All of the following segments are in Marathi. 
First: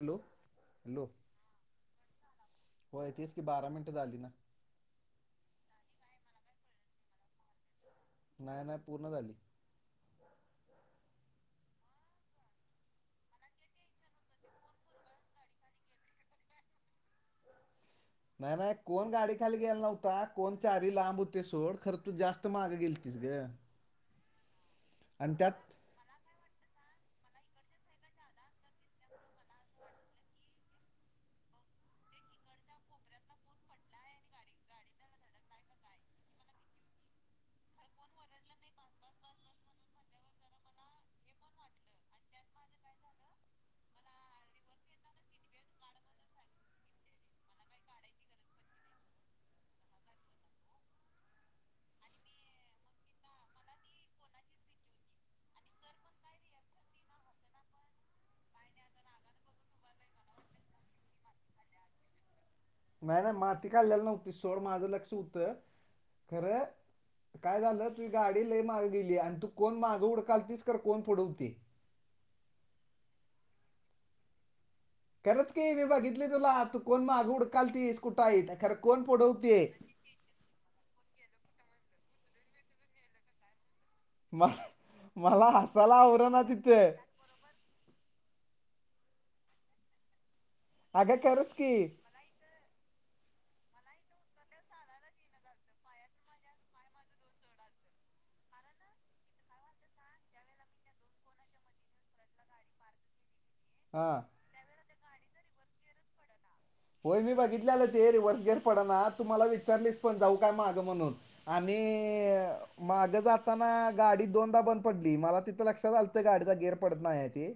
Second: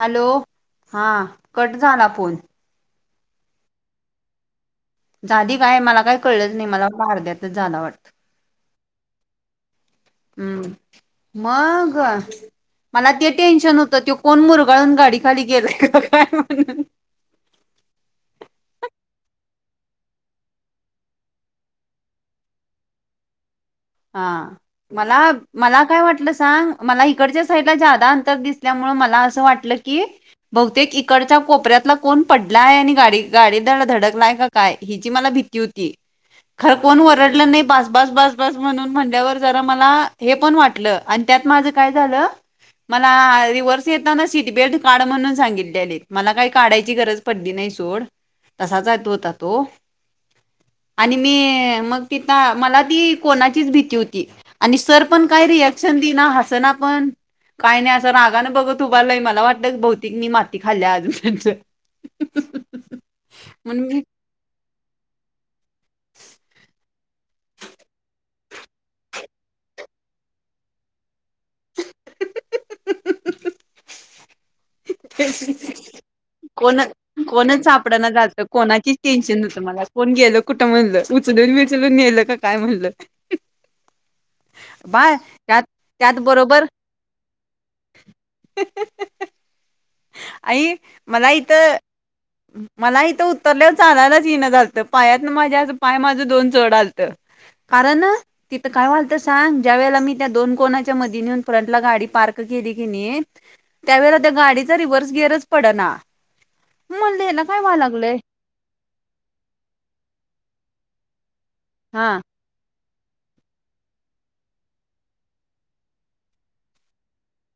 हॅलो हॅलो हा कट झाला फोन होय, तेच की बारा मिनिटं झाली ना? जाधी काय मला काही कळलंच नाही मला अरध्यातच झालं वाटतं नाही नाही पूर्ण झाली. हम मग मला ते टेन्शन होत, त्यो कोण मुरगाळून गाडीखाली गेलाय का काय म्हणून? नाही नाही कोण गाडी खाली गेल नव्हता, कोण चारी लांब होतंय सोड, खर तु जास्त माग गेलतीस ग. हा, मला आणि त्यात मला काय वाट तिला सांग, मला इकडच्या साईडला ज्यादा अंतर दिसल्यामुळ मला अस वाटल की बहुतेक इकडच्या कोपऱ्यातला कोण पडला आहे आणि गाडी गाडी धड धडकलाय का काय हिची मला भीती होती, खर कोण ओरडलं नाही बास बास बस बस म्हणून म्हणल्यावर जरा मला हे पण वाटलं आणि त्यात माझं काय झालं मला रिवर्स येताना सीट बेल्ट काढ म्हणून सांगितलेली, मला काही काढायची गरज पडदी नाही सोड तसाच तो होता तो आणि मी मग तिथं मला ती कोणाचीच भीती होती आणि सर पण काय रिॲक्शन देइना हासना पण. काही नाही असं रागान बघत [unintelligible] मला वाटत भौतिकनी माती खाल्ल्या [inaudible] [inaudible] नाही नाही माती म्हणून मी खाल्लेली नव्हती सोड माझं लक्ष होतं खरं काय झालं तुझ गाडी लई माग गेलीया आणि तू कोण मागं उडकाल तीच कर कोण फोडवती खरंच की मी [unintelligible] बघितली तुला तू कोण माग कोणच उडकालतीस सापडना कुठं झालत, आहे खरं कोणाचीच कोण टेन्शन होत पुढवते मला. कोण गेल कुठं म्हणलं उचलून विचलून नेल का काय म्हणलं मला बाय मला त्यात हसायला त्यात आवरणा बरोबर तिथे [unintelligible] आई अगं मला खरंच की इथं मला इथं उतरल्यावर चालायलाच येईना झालंत, पायात ना माझ्या अस पाय माझ दोन चड आलंत. कारण तिथ काय व्हालत सांग? ज्या वेळेला मी त्या दोन कोणाच्या मधी नेऊन फ्रंटला गाडी पार्क केली की न्ही. हा त्यावेळा त्या गाडीचा रिवर्स गियर च पड ना होय मी बघितले आलं ते रिव्हर्सगेर पड ना तू मला विचारलीस पण जाऊ काय मागं म्हणून आणि हा मागं जाताना गाडी दोनदा बंद पडली मला तिथं लक्षात आलंतं गाडीचा गिअर पडत नाही आहे ते.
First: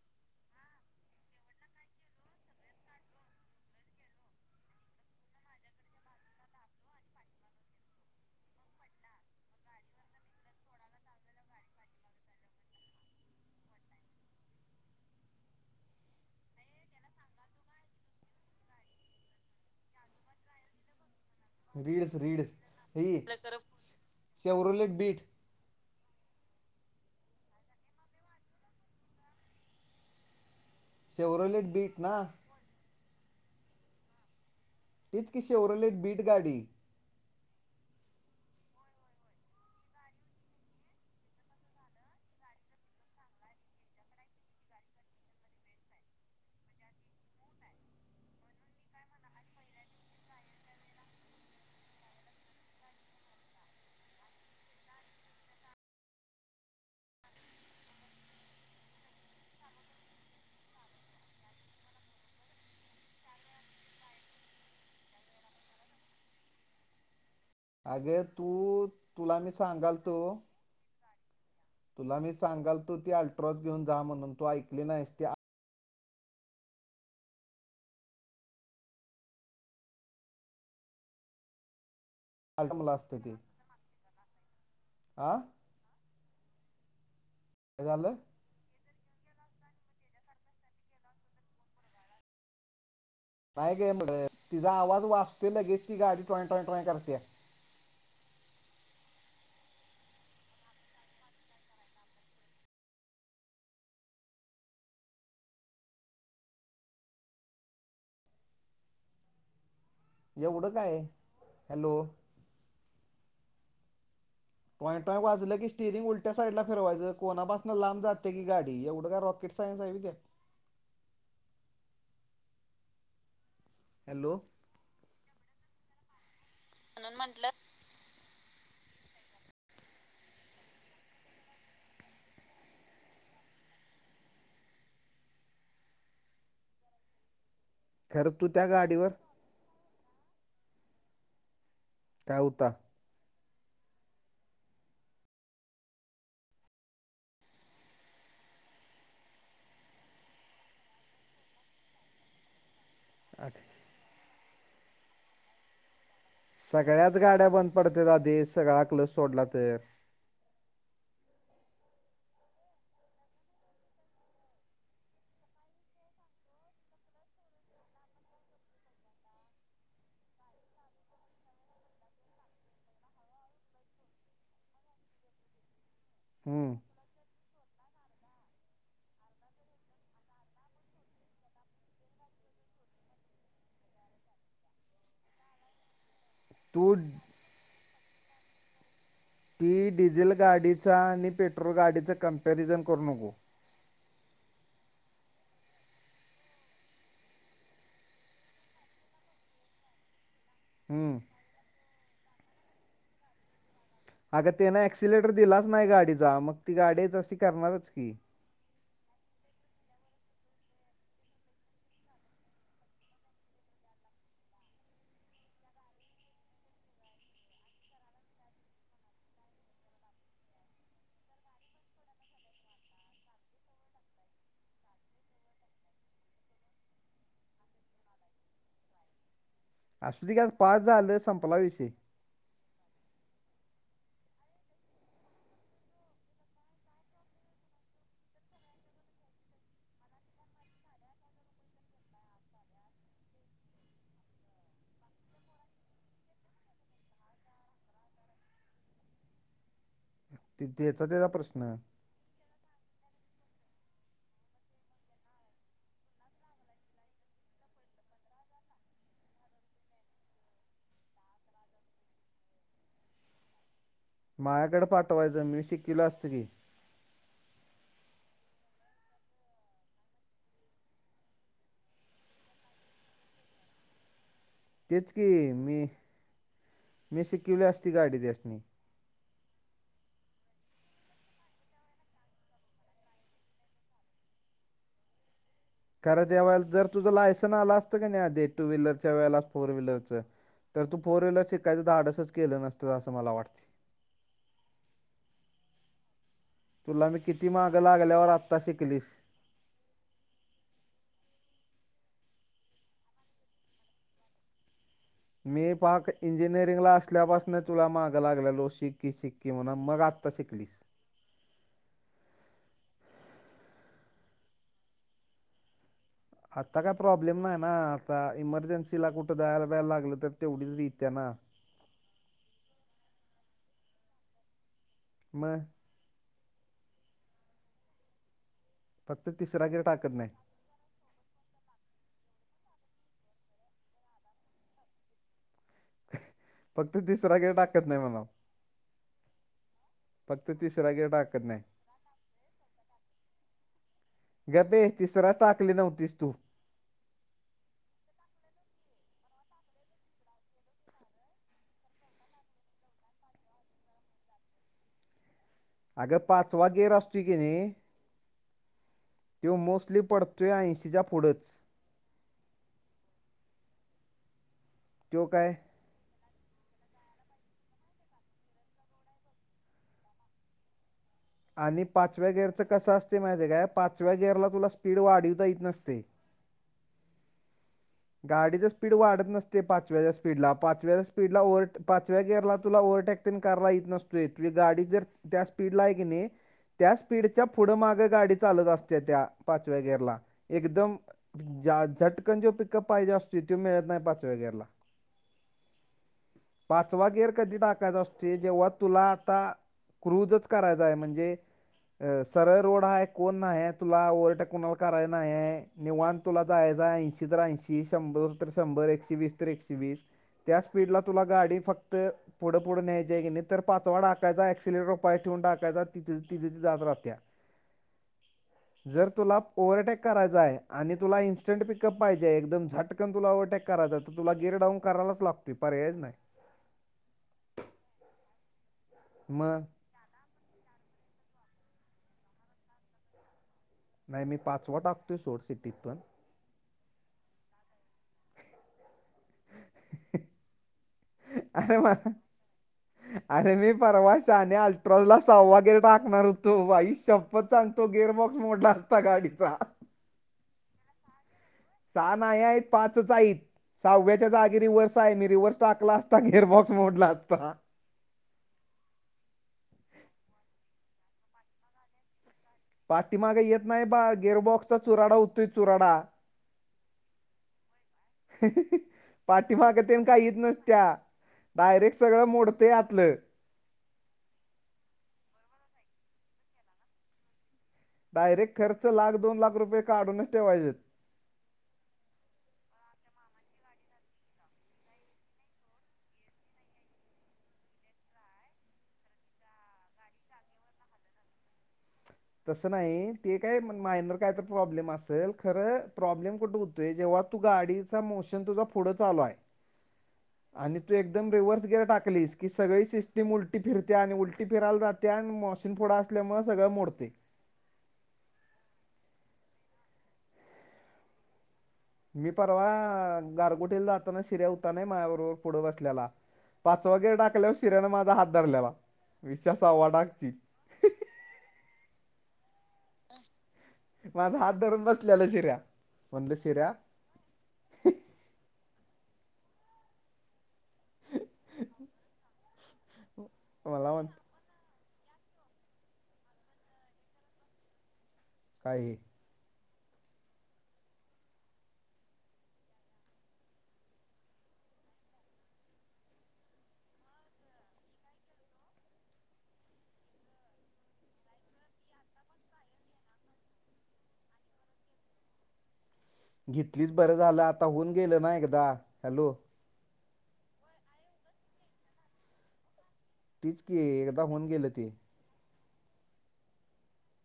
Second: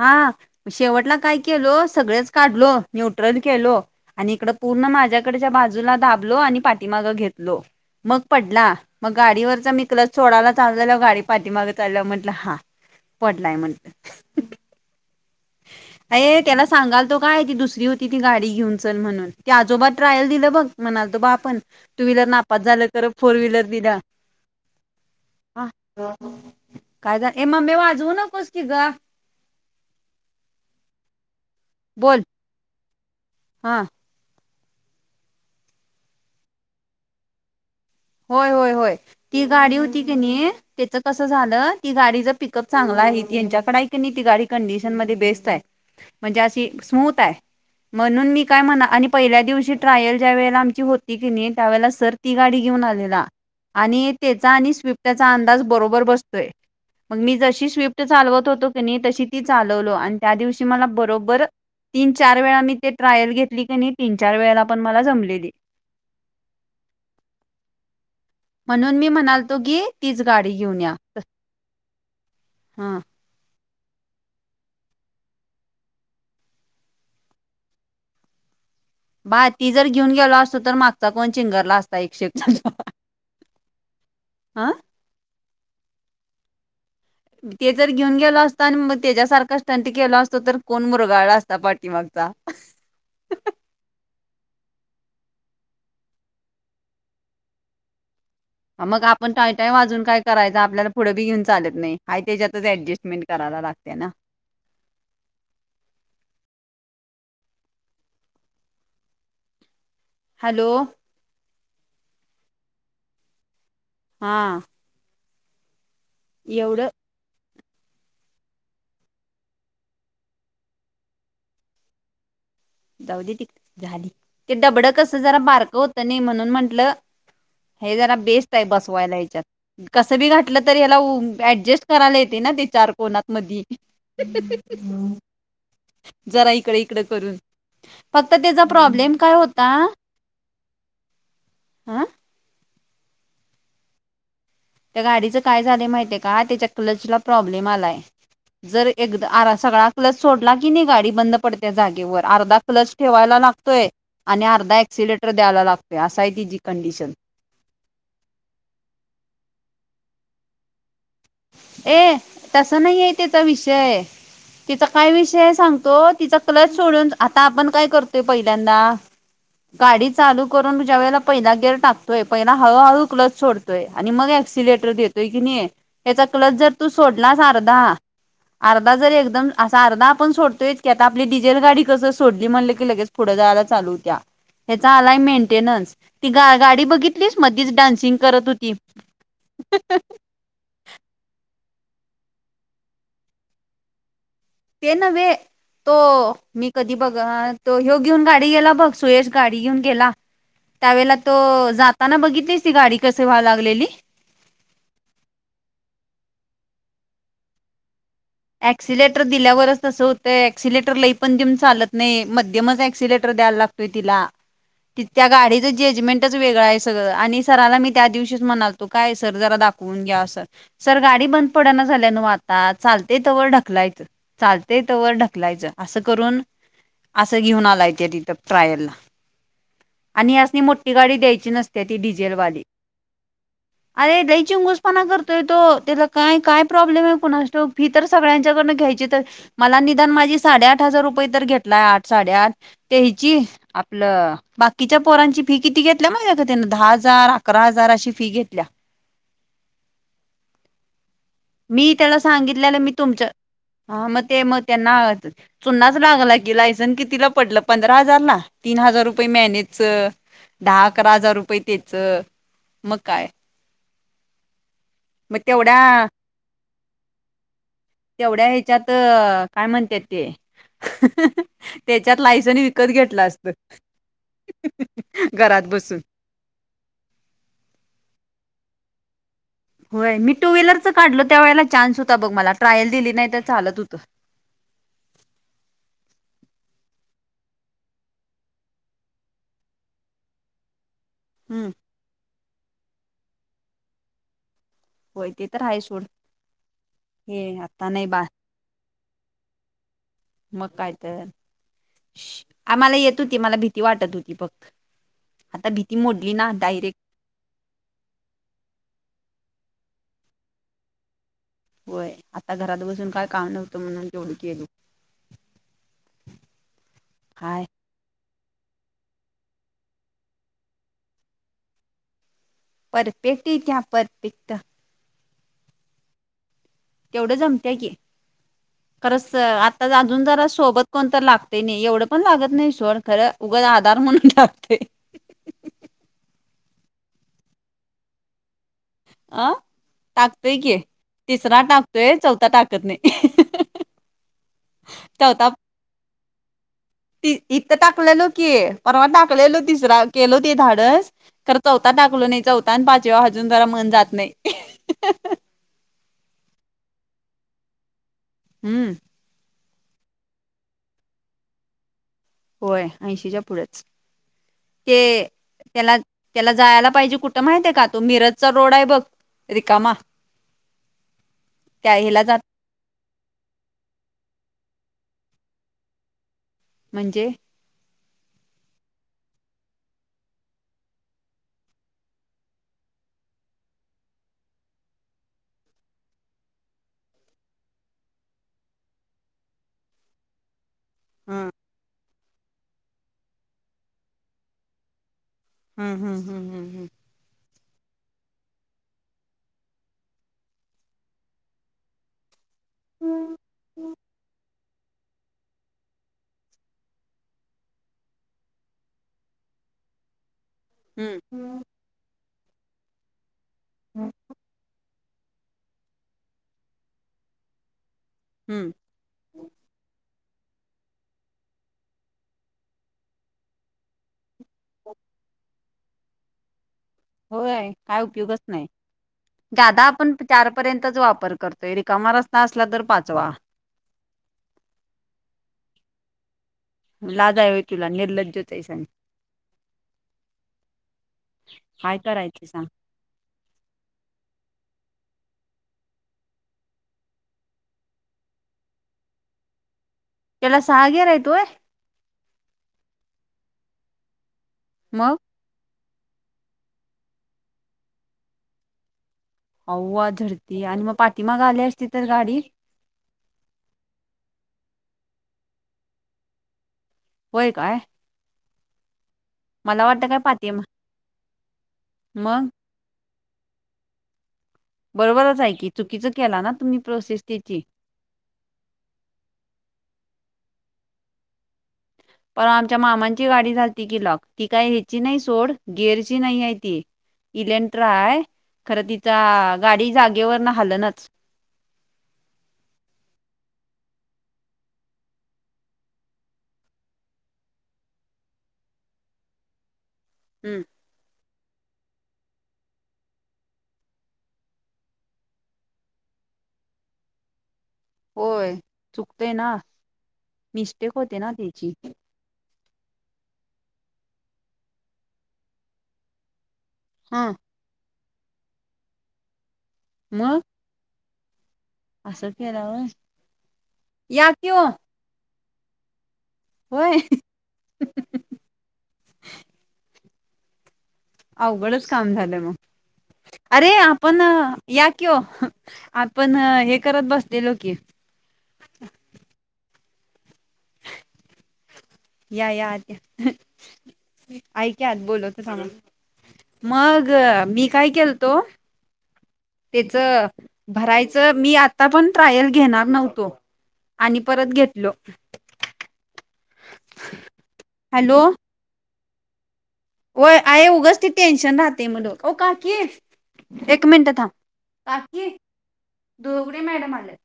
हा शेवटला काय केलो सगळेच काढलो न्यूट्रल केलो आणि इकड पूर्ण माझ्याकडच्या बाजूला दाबलो आणि पाठीमाग घेतलो मग पडला मग गाडीवरच मी क्लज सोडयला चालल्यालो गाडी पाठी मागत चाल्या म्हटलं हा. पडलाय म्ह ह अ त्याला सांगाल तो काय ती दुसरी होती ती गाडी घेऊन चल म्हणून ते आजोबा ट्रायल दिलं बघ म्हणाल तो बा आपण टू रीड्स व्हीलर रीड्स नापास झालं खर ही फोर व्हीलर दिला शेवरोलेट बीट ह कायदा एमा मे वाजवू नकोस की ग. सेवरोलेट बीट ना बोल हा हीचकी शे उरलेट बीट गाडी होय होय होय ती गाडी होती क नाही त्याच कसं झालं ती गाडीच पिकअप चांगलं आहे त्यांच्याकडे आहे की नाही ती गाडी कंडिशन मध्ये बेस्ट आहे. म्हणजे अशी समूथ हाय. म्हणून मी काय म्हणा आणि पहिल्या दिवशी ट्रायल ज्या वेळेला आमची होती की नाही त्यावेळेला सर ती गाडी घेऊन आलेला आणि त्याचा आणि स्विफ्टचा अंदाज बरोबर बसतोय मग मी जशी स्विफ्ट चालवत होतो की नाही तशी ती चालवलो आणि त्या दिवशी मला बरोबर तीन चार वेळा मी ते ट्रायल घेतली की नाही तीन चार वेळेला पण मला जमलेली. आगे तू. म्हणून मी तुला म्हणालतो की सांगालतो तीच गाडी घेऊन या. तुला मी सांगाल तू हा ती अल्ट्रो घेऊन जा म्हणून तू ऐकली नाहीस त. बाय ती जर घेऊन गेला असतो तर मागचा कोण चिंगरला असता एकशे आटमला असत ते हा आ. ते जर झालं घेऊन गेला अस. आणि त्याच्यासारखा स्टंट केला असतो तर कोण मुरगा असतता पाठीमागचा काय गे मर तिजा आवाज वाचतोय लगेच ती गाडी टोय टॉय टोय करत्या. मग आपण टाय टाय वाजून काय करायच आपल्याला पुढे बी घेऊन चालत नाही हाय त्याच्यातच अडजस्टमेट करायला लाग. गते ना एवढं हॅलो काय हॅलो. हा पॉईंट वाजलं की स्टिरिंग उलट साड ला एवढं फिरवायचं. कोणापासूनं लांब जाते की गाडी एवढं काय रॉकेट सायन्स हाय हुई त्यात. जा झाली हॅलो ते डबडं कस जरा बारक होत नाही म्हणून म्हंटलं. हे जरा बेस्ट आहे बसवायला याच्यात. कसं बी घातलं तर याला ऍडजस्ट करायला येते ना ते चार कोणात मधी. जरा इकडे इकडं करून खरं फक्त तू त्याचा त्या गाडीवर प्रॉब्लेम काय होता हं. त्या उता त्या गाडीचं काय झालं माहितीय का त्याच्या कलचला प्रॉब्लेम आलाय. जर एकदा आरा सगळा क लस सोडला की नाही गाडी बंद पडते्या जागेवर अर्धा प्लस ठेवायला अग, लागतोय आणि अर्धा एक्सिलेटर द्यायला लागतोय. असा आहे तिची कंडिशन. सगळ्याच गाड्या बंद पडत राधे सगळा कलस सोडला तर ए तसं नाही आहे तेचा विषय तिचा काय विषय सांगतो तिचा क्लच सोडून आता आपण काय करतोय पहिल्यांदा. गाडी चालू करून तुझ्या वेळेला पहिला गेर टाकतोय पहिला हळूहळू क्लस सोडत. य आणि मग क्सिलेटर देतोय की नाही याचा क्लच जर हम्म तू सोडलास अर्धा अर्धा जरी एकदम असा अर्धा आपण सोडतोय की आता आपली डिझेल गाडी कसं सोडली म्हणलं की लगेच. पुढं जायला चालू होत्या ह्याचा आलाय मेंटेनन्स ती गा गाडी तू बघितलीस मध्येीच डान्सिंग करत होती. की डिझेल गाडीचा आणि पेट्रोल गाडीचा कम्पॅरिझन करू नको. येनवे. तो मी कधी बघ तो ह्यो घेऊन गाडी गेला बघ सुयश गाडी घेऊन गेला. त्यावेला हम्म तो जाताना बघितलीस ती गाडी कस व्हाला लागलेली. अगं त्यानं ऍक्सिलेटर दिलाच नाही गाडीचा मग ती गाडीच अशी करणारच की. ऍक्सिलेटर दिल्यावरच तसं होतं ऍक्सिलेटर लई पण देऊन चालत नाही मध्यमच ऍक्सिलेटर द्यायला लागत. टतीला त्या गाडीचं जजमेंटच वेगळं आहे सगळं आणि सराला मी त्या दिवशीच म्हणाल. तू काय सर जरा दाखवून घ्या सर गाडी बंद पड झाल्या न आता चाल. ते तवर ढकलायचं चालते तवर ढकलायचं असं करून. असं घेऊन आलाये तिथं ट्रायल ला असू दे आणि की आता यांसणी पास मोठी गाडी झालं द्यायची संपला नसते विषय ती डिझेलवाली. अरे दहीचीिंगसपणा करतोय तो त्याला काय काय प्रॉब्लेम आहे कोुणा तो फी तर सगळ्यांच्याकडनं घ्यायची तर मला निदान माझी साडेआठ हजार रुपये तर घेतलाय आठ साडेआठ. ते हची आपलं. बाकीच्या पोरांची फी किती घेतल्या माहित्या का त्यान दहा हजार अकरा हजार अशी फी घेतल्या देचा तेचा त्याचा प्रश्न. मी त्याला सांगितलेलं मी तुमच हा मग ते मग त्यांना आ चुनाच लागला की लायसन कितीला पडलं पंधरा हजार ला तीन हजार रुपये मॅनेजच दहा अकरा हजार रुपये तेच, मग काय. मायाकडे मग पाठवायचं मी तेवढ्या शिकिवलं असतं की. तेवढ्या ह्याच्यात काय म्हणत्यात ते. त्याच्यात लायसनी विकत घेतलं असत. तेच की घरात मी, बसून मी शिकवली असती गाडी त्यासनी होय मी टू व्हीलरच काढलं त्या वेळेला चान्स होता बघ मला ट्रायल दिली नाही तर चालत हुतं. खर ज्या वेळेला जर तुझं लायसनस आला असतं कनी आधी टू व्हीलरच्या वेळेला फोर व्हीलरचं खरं तू फोर व्हीलर हम्म शिकायचं धाडसच केलं नसतं असं मला वाटतंय होय ते तर हाय सोड. तुला मी हे किती मागं आता नाही बा लागल्यावर आत्ता शिकलीस. मग काय तर. आम्हाला येत होती मला भीती वाटत होती फक्त आता मी भीती पाक मोडली ना इंजिनिअरिंगला डायरेक्ट असल्यापासून मीन तुला मागं लागलेलो शिक्की शिक्की म्हणा मग आत्ता शिकलीस होय आता घरात बसून काय काम नव्हतं म्हणून तेवढ केलो आत्ता काय प्रॉब्लेम नाही हाय ना आता इमर्जन्सीला कुठं जायला ब्यायला लागलं तर तेवढीच येतीया ना. परफेक्ट येतीया परफेक्ट म. तेवढं जमत्या की फक्त खरंच तिसरा गिर आता टाकत अजून नाही जरा सोबत कोण तर लागते नाही एवढं पण लागत नाही सोड खरं उगच आधार म्हणून लागतंय फक्त तिसरा गेर टाकत नाही म्हणावं. अ फक्त टाकतोय की तिसरा गिर टाकत तिसरा नाही टाकतोय चौथा टाकत नाही गप्प ए तिसरा टाकली नव्हतीस तू ती इथं टाकलेलो की परवा टाकलेलो तिसरा केलो ते धाडंस खर चौथा टाकलो नाही चौथा आणि पाचव्यावर अजून जरा मन जात नाही अगं पाचवा गेर असतोय की नाही, हम्म त्यो मोस्टली पडतोय ऐंशीच्या पुुढंच. होय ऐंशीच्या पुढच ते तो काय त्याला त्याला जायाला पाहिजे कुठं माहिते का, तो मिरजचा रोड आहे बघ रिकामा. आणि त्या ह्याला पाचव्या जात गेरचं कसं असतंय माहिते काय पाचव्या गिअरला तुला स्पीड वाढिवता ईत नसतंय म्हणजे. गाडीच स्पीड वाढत नसतंय पाचव्याच्या स्पीडला पाचव्याच्या स्पीडला ओ्ह पाचव्या गेरला तुला ओव्हरटेक कारला इत नसतोय ती गाडी जर त्या स्पीड ला आहे की नाही. त्या स्पीडच्या पुढं मागं गाडी चालत असते, त्या पाचव्या गेरला एकदम ह झटकन जो पिकअप पाहिजे असतोय तो मिळत नाही पाचव्या गेरला हम्म हम्म हम्म हम्म पाचवा गेर कधी टाकायचा अस ते जेव्हा तुला आता रोजच करायचा आहे म्हणजे सरळ रोड आहे कोण नाही आहे तुला ओव्हरटेक कुणाला कराय नाही हाय निवांत तुला जायाचाय ऐंशी ऐंशी शंभर शंभर एकशे वीस तर एकशे वीस त्या स्पीडला हम्म तुला हम्म गाडी फक्त पुढं पुढ न्यायच हाय कनी तर पाचवा हम्म टाकायचा अक्सल्टरवर फक्त पाय ठेवून टाकायचा तिजच - तिज ती जात राहत्या. हम्म जर तुला ओव्हरटेक करायचा हाय आणि तुला इन्स्टंट पिकअप पाहिजे हाय एकदम झटकन तुला ओव्हरटेक करायच हाय तर तुला गेयर डाउन करायलाचं लागतोय पर्यायच नाही. होय काय उपयोगच नाही मग जादा आपण चारपर्यंतच वापर करतोय रिकामा रस्ना असला तर पाचवा नाही मी पाचवा टाकतोय सोड सिटीत पण लाजा हो तुला निर्लज अरे मा कााय का राहायचं सां अरे मी परवाश आणि अल्ट्रोजला सव वगैरे टाकणार होतो वाईष्य चांग तो गिअर बॉक्स मोटला असता गाडीचा केला सहाग्या रा आहे तोय सहा नाही आहेत पाच आहेत सहाव्याच्या जा आगी रिव्हर्स आहे मग मी रिव्हर्स टाकला असत गेअरबॉक्स मोडला असता हो आ झरती आणि मग पाठीमाग आली असती तर गाडी पाटठी मागे येत नाही बा गिअरबॉक्सचा चुराडा उत्तरी चुराडा होय काय मला पाठीमागते वाटतं काय काहीच पाठी नसत्या डायरेक्ट सगळं मग मोडत ते जातलं बरोबरच ऐ की चुकीचं केला ना तुम्ही प्रोसेस त्याची डायरेक्ट खर्च लाख दोन लाख रुपये काढूनच ठेवायचेेत परण आमच्या मामांची गाडी झालती की लॉक ती काय ह्याची नाही सोड गेअरची नाही आहे ती इलेंट्रा आहे खरं तिचा गाडी जागेवर न हल नाच. तसं नाही ते काय मायनर काय तर प्रॉब्लेम असेल खरं प्रॉब्लेम कुठं त जेव्हा तू गाडीचचा मोशन तुझा पुढं चालू आहे. [unintelligible] आणि तू एकदम रिव्हर्स गिअर टाकलीस की सगळी सिस्टीम उलटी फिरते आणि उलटी फिरायला जात. त्यान मशीन पुोढं असल्यामुळे सगळं मोडते. होय चुकतेय ना मिस्टेक होते ना त्याची मी परवा गारगुटीला जाताना शिऱ्या उता नाही माझ्याबरोबर पुढं बसल्याला पाचवा गेर हा टाकल्यावर शिऱ्याने माझा हात धरल्याला वीसशे सव्वा टाकची मग असं फरावर माझा हात धरून बसलेला शिऱ्या म्हंद शिऱ्या का अवघडच काम झालं मग अरे मला म्हण आपण या कि आपण हे करत बसलेलो की काही या याद ऐक्यात बोलवत सांग मग मी काय केलतो त्याच भरायचं मी आता पण ट्रायल घेणार नव्हतो आणि परत घेतलो घेतलीच बरं झालं आता होऊन गेलं ना एकदा हॅलो हो आहे उगच ती टेन्शन राहते मुलं हो काकी तीच की एक मिनट एकदा थ होऊन गेलं ते काकी दोघढ मॅडम आले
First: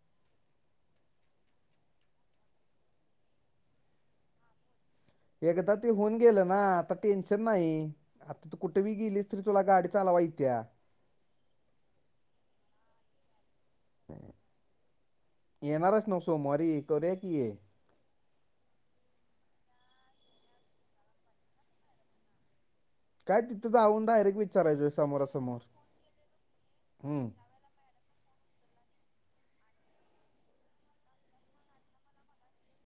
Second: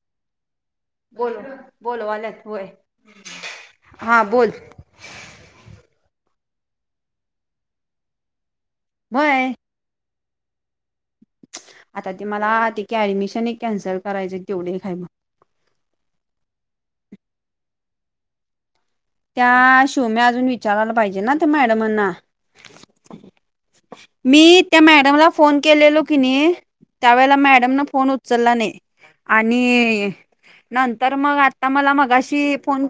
बोल बोल वाल्यातय हा बोल एकदा ते होऊन गेलं ना आता टेन्शन नाही. आता तू कुठे बी गेलीस तरी होय तुला गाडी चालवा येत्या आता ते मला ते की ऍडमिशन एक कॅन्सल करायच तेवढे काय ब एन आर एस नवसो म कौर्या कीए त्या शो म अजून विचारायला पाहिजे ना ते मॅडमांना काय तिथं जाऊन डायरेक्ट मी त्या विचारायचं मॅडमला फोन समोरासमोर केलेलो की नाही. हम्म त्यावेळेला मॅडम न फोन हो चलला नाही आणि नंतर मग आता मला मगाशी फोन